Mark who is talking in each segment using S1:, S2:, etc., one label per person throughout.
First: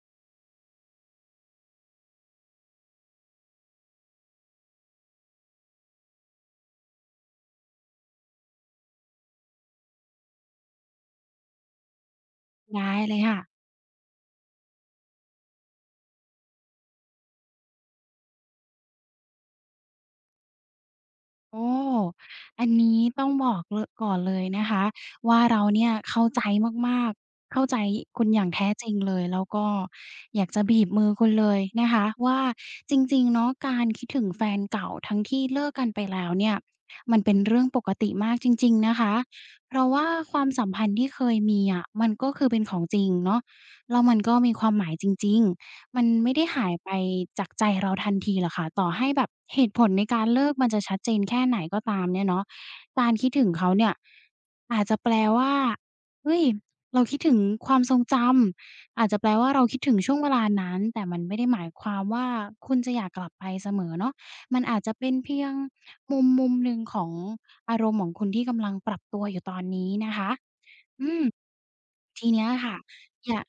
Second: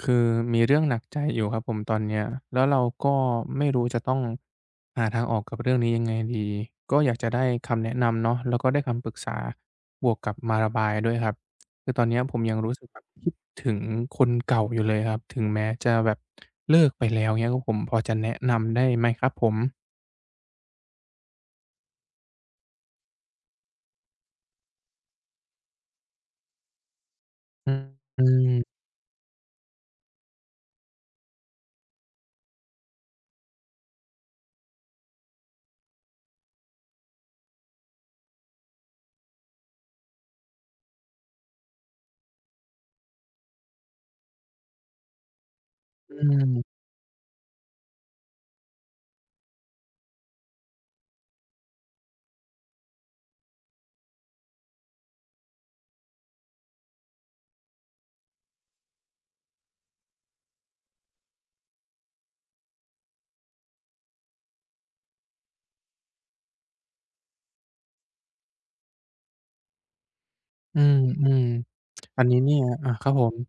S1: คือมีเรื่องหนักใจอยู่ครับผมตอนเนี้ยแล้วเราก็ไม่รู้จะต้องหาทางออกกับเรื่องนี้ยังไงดีก็อยากจะได้คำแนะนำเนาะแล้วก็ได้คำปรึกษาบวกกับมาระบายด้วยครับคือตอนเนี้ยผมยังรู้สึก
S2: ได้
S1: แบบ
S2: เลย
S1: คิด
S2: ค่ะ
S1: ถึงคนเก่าอยู่เลยครับถึงแม้จะแบบเลิกไปแล้วเงี้ยก็ผมพอจะแนะนำได้ไหมครับผม
S2: โอ้อันนี้ต้องบอกเลอะก่อนเลยนะคะว่าเราเนี่ยเข้าใจมากๆเข้า
S1: อื
S2: ใจ
S1: ม
S2: คุ
S1: อื
S2: ณอย่างแท้
S1: ม
S2: จริงเลยแล้วก็อยากจะบีบมือคุณเลยนะคะว่าจริงๆเนาะการคิดถึงแฟนเก่าทั้งที่เลิกกันไปแล้วเนี่ยมันเป็นเรื่องปกติมากจริงๆนะคะเพราะว่าความสัมพันธ์ที่เคยมีอะมันก็คือเป็นของจริงเนาะแล้วมันก็มีความหมายจริงๆ มัน
S1: อื
S2: ไม่ได้หายไปจากใจเราทันทีหรอกค่ะต่อให้แบบเหตุผลในการเลิกมันจะชัดเจนแค่ไหนก็ตามเนี่ยเนาะการคิดถึงเขาเนี่ยอาจจะแปลว่าเฮ้ยเราคิดถึงความทรงจำอาจจะแปลว่าเราคิดถึงช่วงเวลานั้นแต่มันไม่ได้หมายความว่าคุณจะอยากกลับไปเสมอเนาะมันอาจจะเป็นเพียงมุมหนึ่งของอารมณ์ของคุณที่กำลังปรับตัวอยู่ตอนนี้นะคะ
S1: มอื
S2: อืม
S1: มๆอัน
S2: ที
S1: นี้
S2: เนี้ย
S1: เนี่ย
S2: ค่ะ
S1: ครับผ
S2: อ
S1: ม
S2: ยาก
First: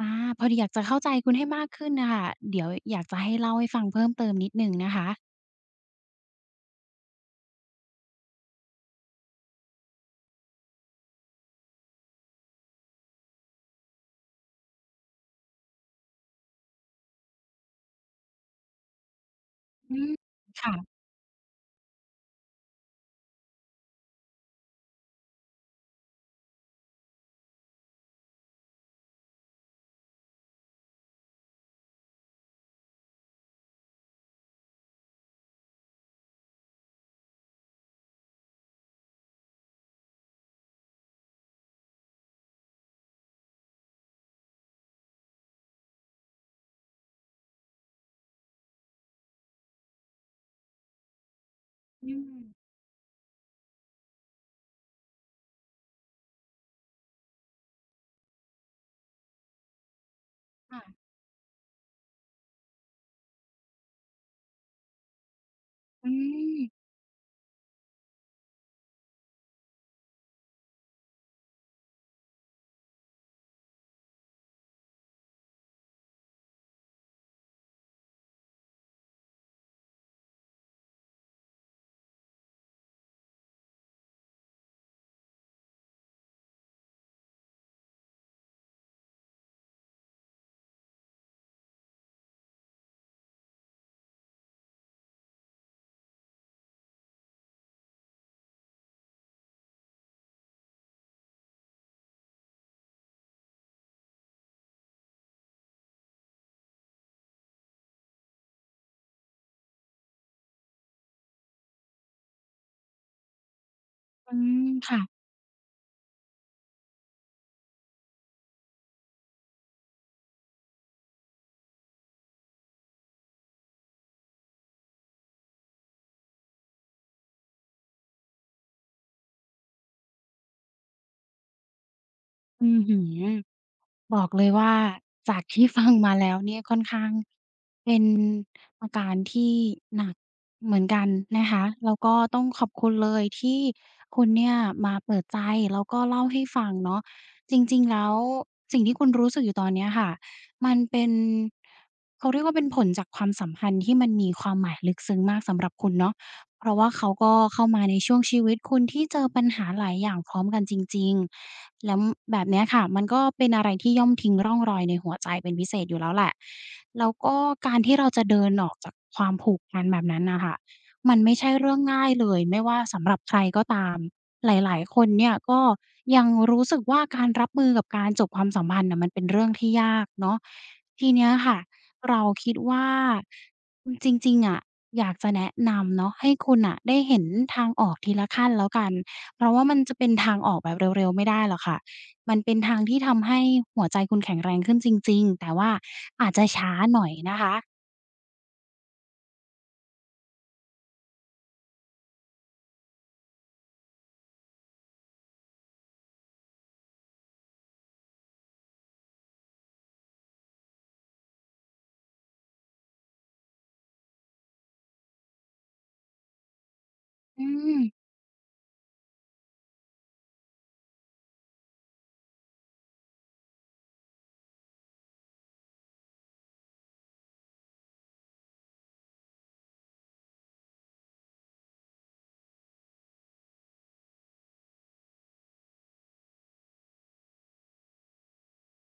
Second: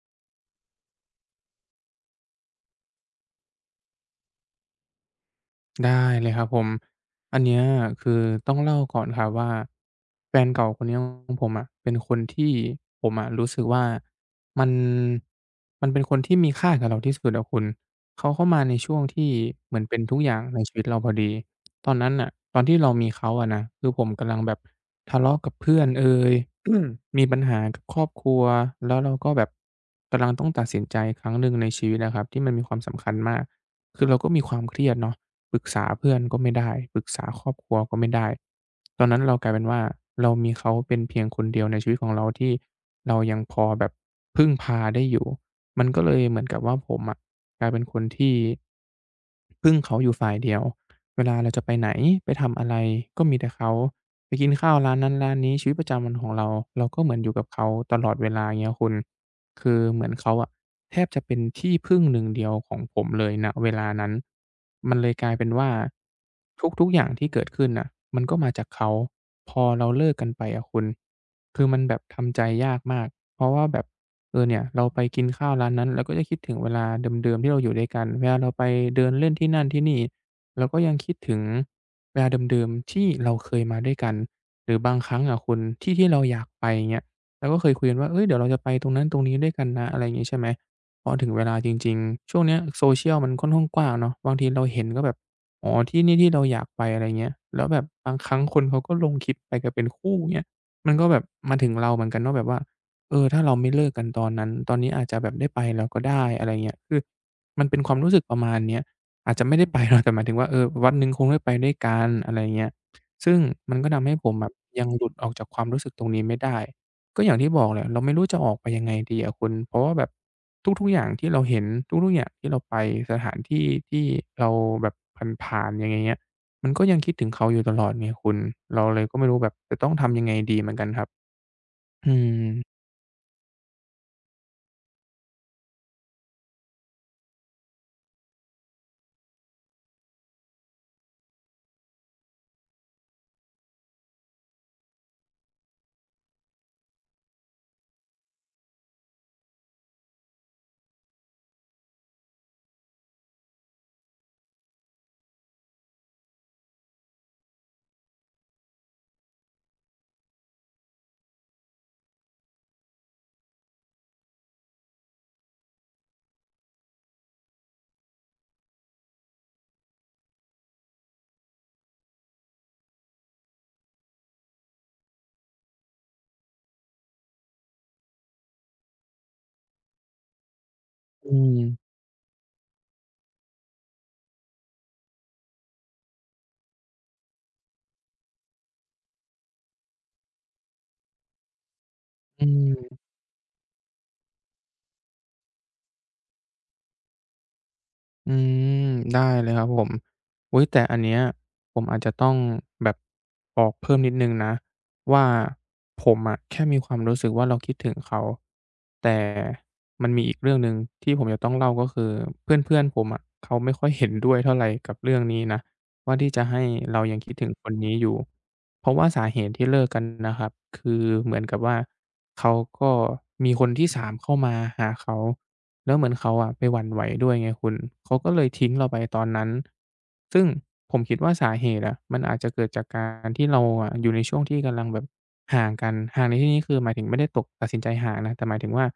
S2: อาพอดีอยากจะเข้าใจคุณให้มากขึ้นน่ะค่ะเดี๋ยวอยากจะให้เล่าให้ฟังเพิ่มเติมนิดหนึ่งนะคะ
S1: ได้เลยครับผม อันเนี้ยคือต้องเล่าก่อนครับว่าแฟนเก่าคนเนี้ยของผมอะเป็นคนที่ผมอะรู้สึกว่ามันมันเป็นคนที่มีค่ากับเราที่สุดอะคุณเขาเข้ามาในช่วงที่เหมือน
S2: อื
S1: เป็น
S2: ม
S1: ทุกอย่างในชีวิต
S2: ค่ะ
S1: เราพอดีตอนนั้นน่ะตอนที่เรามีเขาอะนะคือผมกำลังแบบทะเลาะกับเพื่อนเอย มีปัญหากับครอบครัวแล้วเราก็แบบกำลังต้องตัดสินใจครั้งหนึ่งในชีวิตอะครับที่มันมีความสำคัญมากคือเราก็มีความเครียดเนาะ ปรึกษาเพื่อนก็ไม่ได้ ปรึกษาครอบครัวก็ไม่ได้ตอนนั้นเรากลายเป็นว่าเรามีเขาเป็นเพียงคนเดียวในชีวิตของเราที่เรายังพอแบบพึ่งพาได้อยู่ มันก็เลยเหมือนกับว่าผมอะกลายเป็นคนที่พึ่งเขาอยู่ฝ่ายเดียว เวลาเราจะไปไหน
S2: อื
S1: ไป
S2: ม
S1: ทำอะไรก็มีแต่เขาไปกินข้าวร้านนั้นร้านนี้ชีวิตประจำวันของเราเราก็เหมือนอยู่กับเขาตลอดเวลาเงี้ยคุณ คือเหมือนเขาอะแท
S2: ค่ะ
S1: บจะเป็นที่พึ่งหนึ่งเดียวของผมเลยณเวลานั้นมันเลยกลายเป็นว่า
S2: อืม
S1: ทุกๆอย่างที่เกิดขึ้นน่ะมันก็มาจากเขาพอเราเลิกกันไปอะคุณคือมันแบบทำใจยากมากเพราะว่าแบบเออเนี่ยเราไปกินข้าวร้านนั้นเราก็จะคิดถึงเวลาเดิมๆที่เราอยู่ด้วยกันเวลาเราไปเดินเล่นที่นั่นที่นี่เราก็ยังคิดถึงเวลาเดิมๆที่เราเคยมาด้วยกันหรือบางครั้งอะคุณที่ที่เราอยากไปเงี้ย เราก็เคยคุยกันว่าเอ้ยเดี๋ยวเราจะไปตรงนั้นตรงนี้ด้วยกันนะอะไรอย่างงี้ใช่ไหมพอถึงเวลาจริงๆ ช่วงเนี้ย Social มันค่อนข้างกว้างเนาะบางทีเราเห็นก็แบบอ๋อที่นี่ที่เราอยากไปอะไรเงี้ยแล้วแบบบางครั้งคนเขาก็ลงคลิปไปกันเป็นคู่เงี้ยมันก็แบบมาถึงเราเหมือนกันว่าแบบว่าเออถ้าเราไม่เลิกกันตอนนั้น ตอนนี้อาจจะแบบได้ไปแล้วก็ได้อะไรเงี้ยคือมันเป็นความรู้สึกประมาณเนี้ยอาจจะไม่ได้ไปเนาะแต่หมายถึงว่าเออวันหนึ่งคงได้ไปด้วยกันอะไรเงี้ยซึ่งมันก็ทำให้ผ
S2: อื
S1: มแบบ
S2: ม
S1: ยัง
S2: ค่ะ
S1: หลุดออกจากความรู้สึกตรงนี้ไม่ได้ ก็อย่างที่บอกแหละเราไม่รู้จะออกไปยังไงดีอะคุณเพราะว่าแบบทุกๆอย่างที่เราเห็นทุกๆอย่างที่เราไปสถานที่ที่เราแบบผ่านๆอย่างเงี้ยมันก็ยังคิดถึงเขาอยู่ตลอดไงคุณเราเลยก็ไม่รู้แบบจะต้องทำยังไงดีเหมือนกันครับอืม
S2: อือฮึ บอกเลยว่าจากที่ฟังมาแล้วเนี่ยค่อนข้างเป็นอาการที่หนักเหมือนกันนะคะแล้วก็ต้องขอบคุณเลยที่คุณเนี่ยมาเปิดใจแล้วก็เล่าให้ฟังเนาะจริงๆแล้วสิ่งที่คุณรู้สึกอยู่ตอนเนี้ยค่ะมันเป็นเขาเรียกว่าเป็นผลจากความสัมพันธ์ที่มันมีความหมายลึกซึ้งมากสำหรับคุณเนาะ เพราะว่าเขาก็เข้ามาในช่วงชีวิตคุณที่เจอปัญหาหลายอย่างพร้อมกันจริงๆ แล้วแบบเนี้ยค่ะมันก็เป็นอะไรที่ย่อมทิ้งร่องรอยในหัวใจเป็นพิเศษอยู่แล้วแหละ แล้วก็การที่เราจะเดินออกจากความผูกพันแบบนั้นน่ะค่ะมันไม่ใช่เรื่องง่ายเลยไม่ว่าสำหรับใครก็ตามหลายๆคนเนี่ยก็ยังรู้สึกว่าการรับมือกับการจบความสัมพันธ์น่ะมันเป็นเรื่องที่ยากเนาะทีเนี้ย
S1: อื
S2: ค่ะ
S1: ม
S2: เราคิดว่าจริงๆอะ อยากจะแนะนำเนาะให้คุณอะได้เห็นทางออกทีละขั้นแล้วกันเพราะว่ามันจะเป็นทางออกแบบเร็วๆไม่ได้หรอกค่ะมัน
S1: อื
S2: เป็นทาง
S1: ม
S2: ที่ทำให้หัวใจคุณแข็งแรงขึ้นจริงๆแต่ว่าอาจจะช้าหน่อยนะคะ
S1: อืมได้เลยครับผมอุ๊ยแต่อันเนี้ยผมอาจจะต้องแบบบอกเพิ่มนิดหนึ่งนะว่าผมอะแค่มีความรู้สึกว่าเราคิดถึงเขาแต่มันมีอีกเรื่องหนึ่งที่ผมจะต้องเล่าก็คือเพื่อนๆผมอะเขาไม่ค่อยเห็นด้วยเท่าไรกับเรื่องนี้นะว่าที่จะให้เรายังคิด
S2: อื
S1: ถึงคน
S2: ม
S1: นี้อยู่เพราะว่าสาเหตุที่เลิกกันนะครับคือเหมือนกับว่าเขาก็มีคนที่สามเข้ามาหาเขา แล้วเหมือนเขาอะไปหวั่นไหวด้วยไงคุณเขาก็เลยทิ้งเราไปตอนนั้นซึ่งผมคิดว่าสาเหตุอะมันอาจจะเกิดจากการที่เราอะอยู่ในช่วงที่กำลังแบบห่างกัน ห่างในที่นี้คือหมายถึงไม่ได้ตกตัดสินใจห่างนะแต่หมายถึงว่า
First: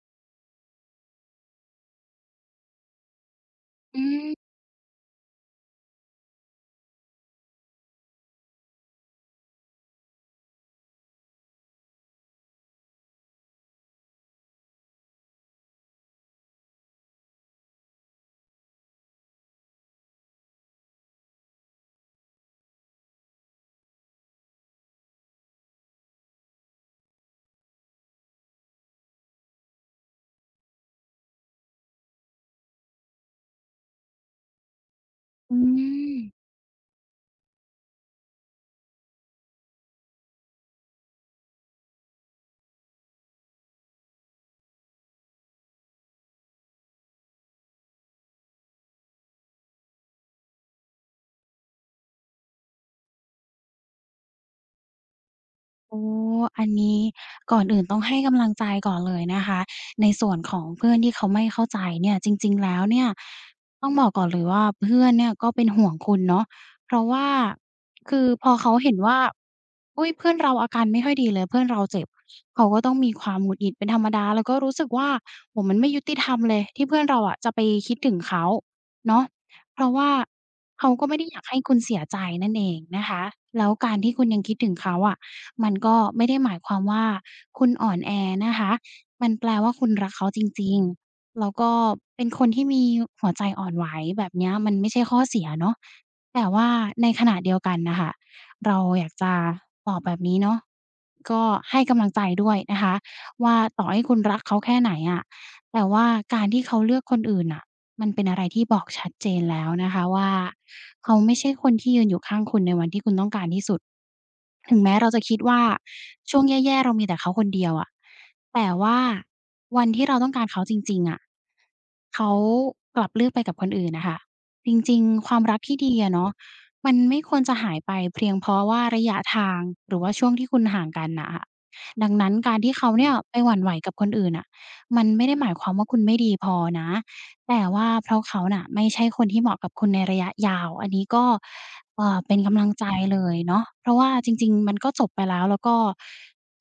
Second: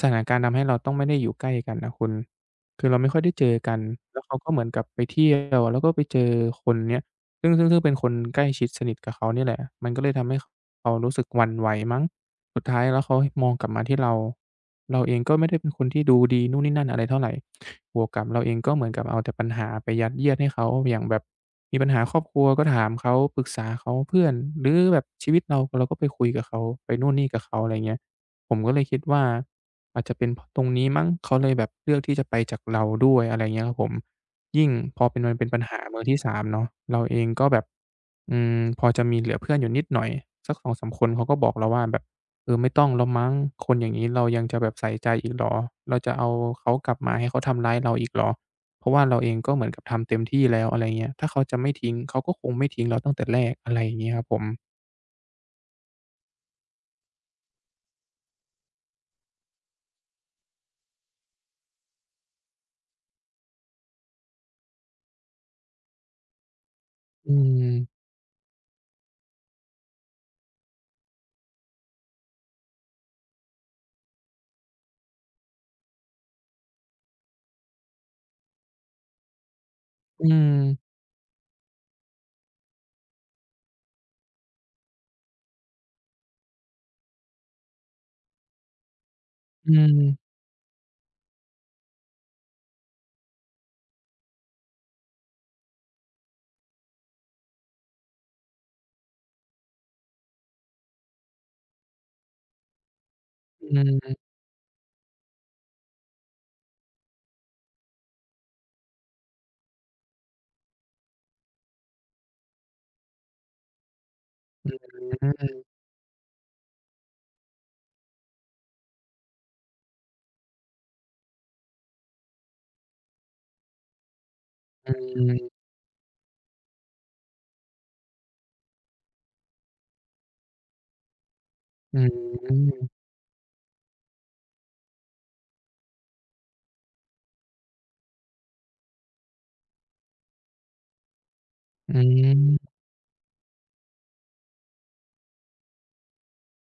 S1: สถานการณ์ทำให้เราต้องไม่ได้อยู่ใกล้กันนะคุณ คือเราไม่ค่อยได้เจอกัน
S2: อื
S1: แล้
S2: ม
S1: วเขาก็เหมือนกับไปเที่ยวแล้วก็ไปเจอคนเนี้ยซึ่งเป็นคนใกล้ชิดสนิทกับเขาเนี่ยแหละมันก็เลยทำให้ เขารู้สึกหวั่นไหวมั้งสุดท้ายแล้วเขามองกลับมาที่เรา เราเองก็ไม่ได้เป็นคนที่ดูดีนู่นนี่นั่นอะไรเท่าไรบวกกับเราเองก็เหมือนกับเอาแต่ปัญหาไปยัดเยียดให้เขา อย่างแบบมีปัญหาครอบครัวก็ถามเขาปรึกษาเขาเพื่อนหรือแบบชีวิตเราเราก็ไปคุยกับเขาไปนู่นนี่กับเขาอะไรเงี้ย ผมก็เลยคิดว่าอาจจะเป็นเพราะตรงนี้มั้งเขาเลยแบบเลือกที่จะไปจากเราด้วยอะไรเงี้ยครับผม ยิ่งพอเป็นมันเป็น
S2: อื
S1: ปัญหามือ
S2: ม
S1: ที่สามเนาะเราเองก็แบบอืมพอจะมีเหลือเพื่อนอยู่นิดหน่อยสักสองสามคนเขาก็บอกเราว่าแบบเออไม่ต้องแล้วมั้งคนอย่างงี้เรายังจะแบบใส่ใจอีกเหรอเราจะเอาเขากลับมาให้เขาทำร้ายเราอีกเหรอเพราะว่าเราเองก็เหมือนกับทำเต็มที่แล้วอะไรเงี้ยถ้าเขาจะไม่ทิ้งเขาก็คงไม่ทิ้งเราตั้งแต่แรกอะไรอย่างงี้ครับผม
S2: โอ้ออันนี้ก่อนอื่นต้องให้กำลังใจก่อนเลยนะคะในส่วนของเพื่อนที่เขาไม่เข้าใจเนี่ยจริงๆแล้วเนี่ยต้องบอกก่อนเลยว่าเพื่อนเนี่ยก็เป็นห่วงคุณเนาะเพราะว่า
S1: อืม
S2: คือพอเขาเห็นว่าอุ๊ยเพื่อนเราอาการไม่ค่อยดีเลยเพื่อนเราเจ็บเขาก็ต้องมีความหงุดหงิดเป็นธรรมดาแล้วก็รู้สึกว่าโอ้โฮมันไม่ยุติธรรมเลยที่เพื่อนเราอะจะไปคิดถึงเขาเนาะเพราะว่า
S1: อืม
S2: เขาก็ไม่ได้อยากให้คุณเสียใจนั่นเองนะคะแล้วการที่คุณยังคิดถึงเขาอะ มันก็ไม่ได้หมายความว่าคุณอ่อนแอนะคะ มันแปล
S1: อื
S2: ว่าคุณรักเขา
S1: ม
S2: จริงๆแล้วก็เป็นคนที่มีหัวใจอ่อนไหวแบบเนี้ยมันไม่ใช่ข้อเสียเนาะแต่ว่าในขณะเดียวกันน่ะค่ะเราอยากจะบอกแบบนี้เนาะก็ให้กำลังใจด้วยนะคะว่า
S1: อื
S2: ต่อให้คุณ
S1: ม
S2: รักเขาแค่ไหนอะ แต่ว่าการที่เขาเลือกคนอื่นน่ะ มันเป็นอะไรที่บอกชัดเจนแล้วนะคะว่าเขาไม่ใช่คนที่ยืนอยู่ข้างคุณในวันที่คุณต้องการที่สุด
S1: อื
S2: ถึงแม้
S1: ม
S2: เราจะคิดว่าช่วงแย่ๆเรามีแต่เขาคนเดียวอะแต่ว่าวันที่เราต้องการเขาจริงๆอะเขากลับเลือกไปกับคนอื่นน่ะค่ะจ
S1: อื
S2: ริงๆความรัก
S1: ม
S2: ที่ดีอะเนาะมันไม่ควรจะหายไปเพียงเพราะว่าระยะทางหรือว่าช่วงที่คุณห่างกันน่ะค่ะ
S1: อื
S2: ดังนั้นการที่
S1: ม
S2: เขาเนี่ยไปหวั่นไหวกับคนอื่นน่ะมันไม่ได้หมายความว่าคุณไม่ดีพอนะ แต่ว่าเพราะเขาน่ะไม่ใช่คนที่เหมาะกับคุณในระยะยาวอันนี้ก็
S1: อื
S2: เป็นกำลัง
S1: ม
S2: ใจเลยเนาะเพราะว่าจริงๆมันก็จบไปแล้วแล้วก็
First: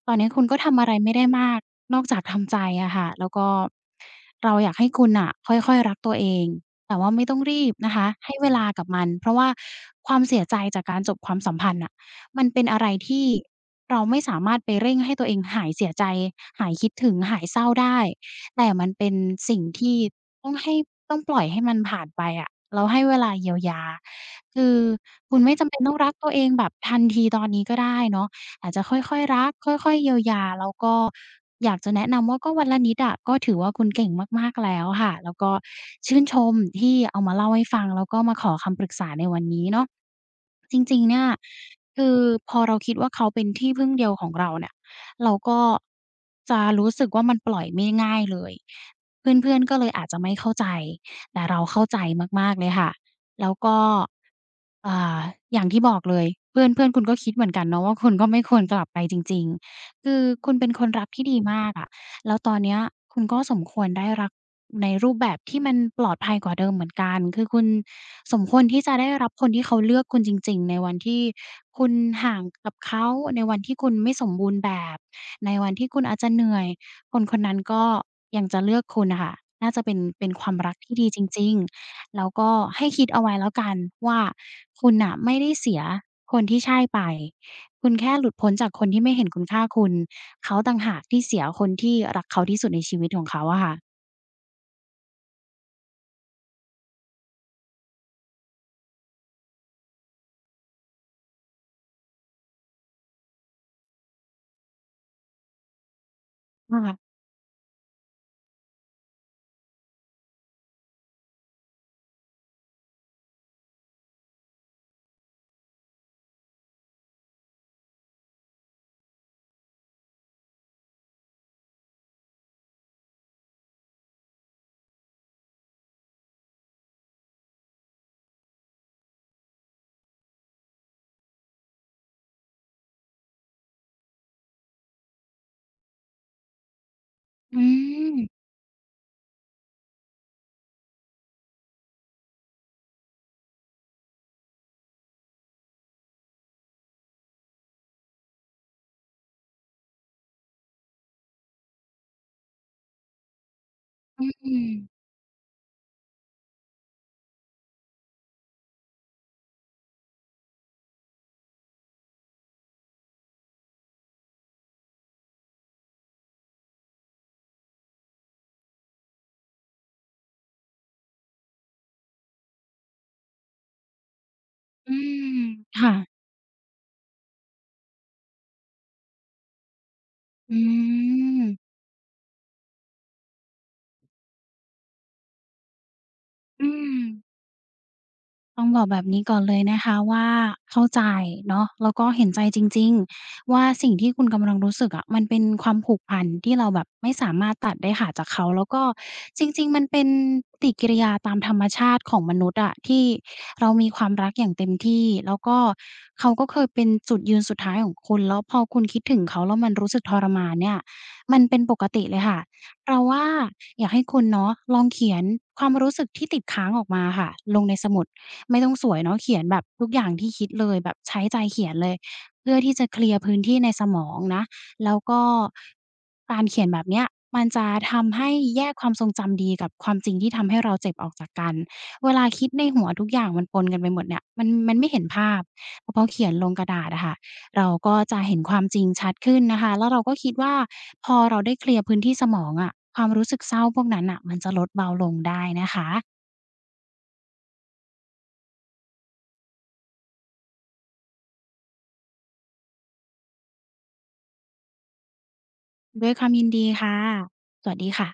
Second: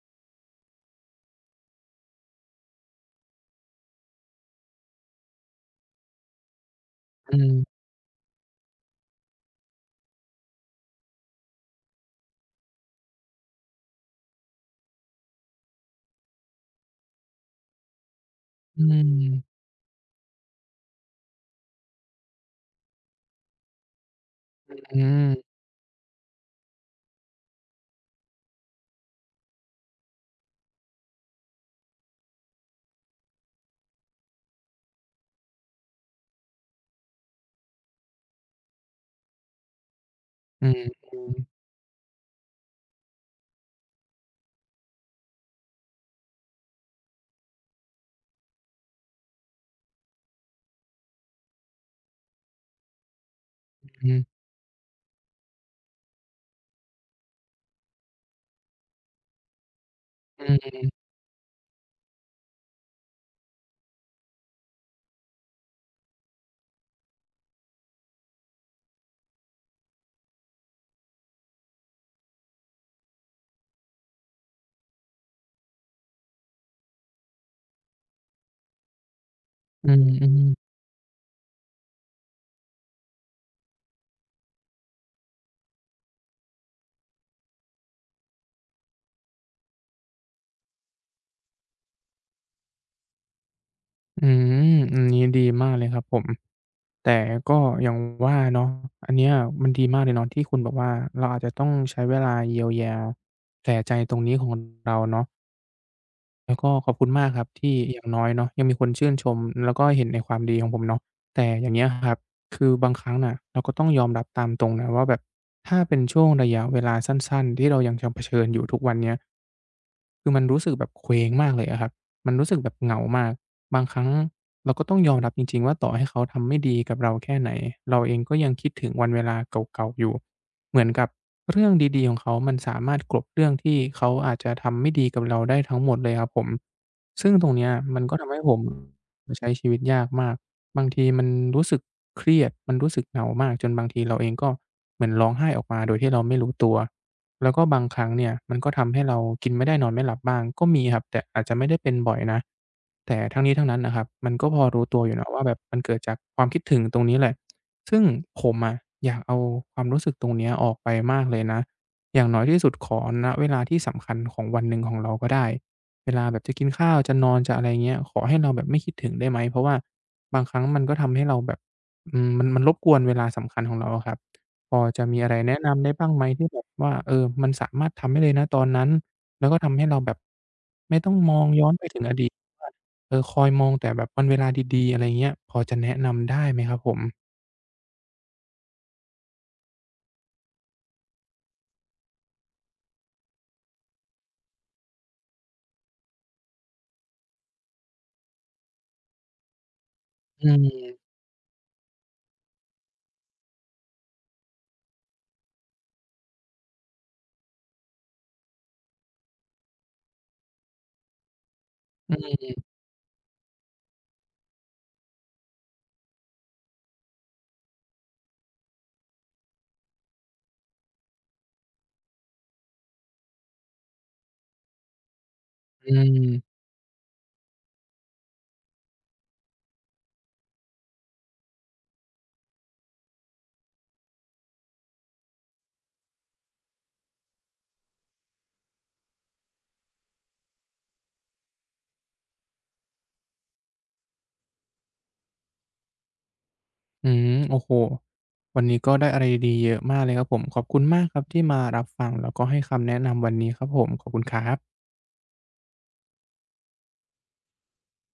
S2: ตอนนี้คุณก็ทำอะไรไม่ได้มากนอกจากทำใจอะค่ะแล้วก็เราอยากให้คุณน่ะค่อยๆรักตัวเองแต่ว่าไม่ต้อ
S1: อื
S2: งรีบ
S1: ม
S2: นะคะให้เวลากับมันเพราะว่าความเสียใจจากการจบความสัมพันธ์น่ะมันเป็นอะไรที่เราไม่สามารถไปเร่งให้ตัวเองหายเสียใจหายคิดถึงหายเศร้าได้แต่
S1: อื
S2: มันเป็นสิ่ง
S1: ม
S2: ที่ ต้องให้ต้องปล่อยให้มันผ่านไปอะเราให้เวลาเยียวยาคือ
S1: อื
S2: คุณไม่
S1: ม
S2: จำเป็นต้องรักตัวเองแบบทันทีตอนนี้ก็ได้เนาะอาจจะค่อยๆรักค่อยๆเยียวยาแล้วก็อยากจะแนะนำว่าก็วันละนิดอะก็ถือว่าคุณเก่งมากๆแล้วค่ะแล้วก็ชื่นชมที่เอามาเล่าให้ฟังแล้วก็มาขอคำปรึกษาในวันนี้เนาะ
S1: อื
S2: จ
S1: ม
S2: ริงๆเนี่ยคือพอเราคิดว่าเขาเป็นที่พึ่งเดียวของเราเนี่ยเราก็จะรู้สึกว่ามันปล่อยไม่ง่ายเลย เพื่อนๆก็เลยอาจจะไม่เข้าใจแต่เราเข้าใจมากๆเลยค่ะแล้วก็
S1: อืม
S2: อ่าอย่างที่บอกเลย เพื่อนเพื่อนคุณก็คิดเหมือนกันเนาะว่าคุณก็ไม่ควรกลับไปจริงๆ คือ
S1: อื
S2: คุณเป็น
S1: ม
S2: คนรักที่ดีมากอะแล้วตอนเนี้ยคุณก็สมควรได้รักในรูปแบบที่มันปลอดภัยกว่าเดิมเหมือนกัน คือคุณสมควรที่จะได้รับคนที่เขาเลือกคุณจริงๆในวันที่คุณห่างกับเขาในวันที่คุณไม่สมบูรณ์แบบในวันที่คุณอาจจะเหนื่อย คนคนนั้นก็ยังจะเลือกคุณน่ะค่ะน่าจะ
S1: อื
S2: เป็น
S1: มอื
S2: เป็นความรั
S1: ม
S2: กที่ดีจริงๆแล้วก็ให้คิดเอาไว้แล้วกันว่าคุณน่ะไม่ได้เสียคนที่ใช่ไปคุณแค่หลุดพ้นจากคนที่ไม่เห็นคุณค่าคุณเขาต่างหากที่เสียคนที่รักเขาที่สุดในชีวิตของเขาอะค่ะ
S1: อืมอันนี้ดีมากเลยครับผมแต่ก็อย่างว่าเนาะอันเนี้ยมันดีมากเลยเนาะที่คุณบอกว่าเราอาจจะต้องใช้เวลาเยียวยาแผลใจตรงนี้ของเราเนาะแล้วก็ขอบคุณ
S2: ค่ะ
S1: มากครับที่อย่างน้อยเนาะยังมีคนชื่นชมแล้วก็เห็นในความดีของผมเนาะ แต่อย่างเงี้ยครับคือบางครั้งน่ะเราก็ต้องยอมรับตามตรงนะว่าแบบถ้าเป็นช่วงระยะเวลาสั้นๆที่เรายังชเผชิญอยู่ทุกวันเนี้ย คือมันรู้สึกแบบเคว้งมากเลยอะครับมันรู้สึกแบบเหงามาก บางครั้งเราก็ต้องยอมรับจริงๆว่าต่อให้เขาทำไม่ดีกับเราแค่ไหน เราเองก็ยังคิดถึงวันเวลาเก่าๆอยู่ เหมือนกับเรื่องดีๆของเขามันสามารถกลบเรื่องที่เขาอาจจะทำไม่ดีกับเราได้ทั้งหมดเลยครับผม ซึ่งตรง
S2: อื
S1: เนี้ยมันก็ทำให้
S2: ม
S1: ผมใช้ชีวิตยากมากบางทีมันรู้สึกเครียดมันรู้สึกเหงามากจนบางทีเราเองก็เหมือนร้องไห้ออกมาโดยที่เราไม่รู้ตัว แล้วก็บางครั้งเนี่ยมันก็ทำให้เรากินไม่ได้นอนไม่หลับบ้างก็มีครับแต่อาจจะไม่ได้เป็นบ่อยนะแต่ทั้งนี้ทั้งนั้นนะครับ
S2: อื
S1: มันก็พอ
S2: ม
S1: รู้ตัวอยู่นะว่าแบบมันเกิดจากความคิดถึงตรงนี้แหละซึ่งผมอะอยากเอาความรู้สึกตรงเนี้ยออกไปมากเลยนะอย่างน้อยที่สุดขอณเวลาที่สำคัญของวันหนึ่งของเราก็ได้เวลาแบบจะกินข้าวจะนอนจะอะไรเงี้ยขอให้เราแบบไม่คิดถึงได้ไหมเพราะว่าบางครั้งมันก็ทำให้เราแบบมันมันรบกวนเวลาสำคัญของเราอะครับ พอ
S2: อื
S1: จะมีอะไร
S2: ม
S1: แนะนำได้
S2: ค่ะ
S1: บ้างไหมที่แบบว่าเออมันสามารถทำได้เลยณตอนนั้นแล้วก็ทำให้เราแบบ
S2: อื
S1: ไม่ต้องมองย้อ
S2: ม
S1: นไปถึงอดีตว่าเออคอยมองแต่แบบวันเวลาดีๆอะไรเงี้ยพอจะแนะนำได้ไหม
S2: อื
S1: ครับผ
S2: ม
S1: ม
S2: ต้องบอกแบบนี้ก่อนเลยนะคะว่าเข้าใจเนาะแล้วก็เห็นใจจริงๆว่าสิ่งที่คุณกำลังรู้สึกอะมันเป็นความผูกพันที่เราแบบไม่สามารถตัดได้ขาดจากเขาแล้วก็จริงๆมันเป็น
S1: อื
S2: ป
S1: ม
S2: ฏิกิริยาตามธรรมชาติของมนุษย์อะที่เรามีความรักอย่างเต็มที่แล้วก็เขาก็เคยเป็นจุดยืนสุดท้ายของคุณแล้วพอคุณคิดถึงเขาแล้วมันรู้สึกทรมานเนี่ยมันเป็นปกติ
S1: อื
S2: เลยค่ะ
S1: ม
S2: เราว่าอยากให้คุณเนาะลองเขียนความรู้สึกที่ติดค้างออกมาค่ะลงในสมุด ไม่ต้องสวยเนาะเขียนแบบทุกอย่างที่คิดเลยแบบใช้ใจเขียนเลยเพื่อที่จะเคลียร์พื้นที่ในสมองนะแล้วก็
S1: อื
S2: การ
S1: ม
S2: เขียนแบบเนี้ยมันจะทำให้แยกความทรงจำดีกับความจริงที่ทำให้เราเจ็บออกจากกันเวลาคิดในหัวทุกอย่างมันปนกันไปหมดเนี่ยมันไม่เห็นภาพแต่พอเขียนลงกระดาษอะค่ะเราก็จะเห็นความจริงชัดขึ้นนะคะแล้วเราก็คิดว่าพอเราได้เคลียร์พื้นที่สมองอะความรู้สึกเศร้าพวกนั้นน่ะมันจะลดเบาลงได้นะคะ
S1: อืมโอ้โฮวันนี้ก็ได้อะไรดีๆเยอะมากเลยครับผมขอบคุณมากครับที่มารับฟังแล้วก็ให้คำแนะนำวันนี้ครับผมขอบคุณครับ
S2: ด้วยความยินดีค่ะ สวัสดีค่ะ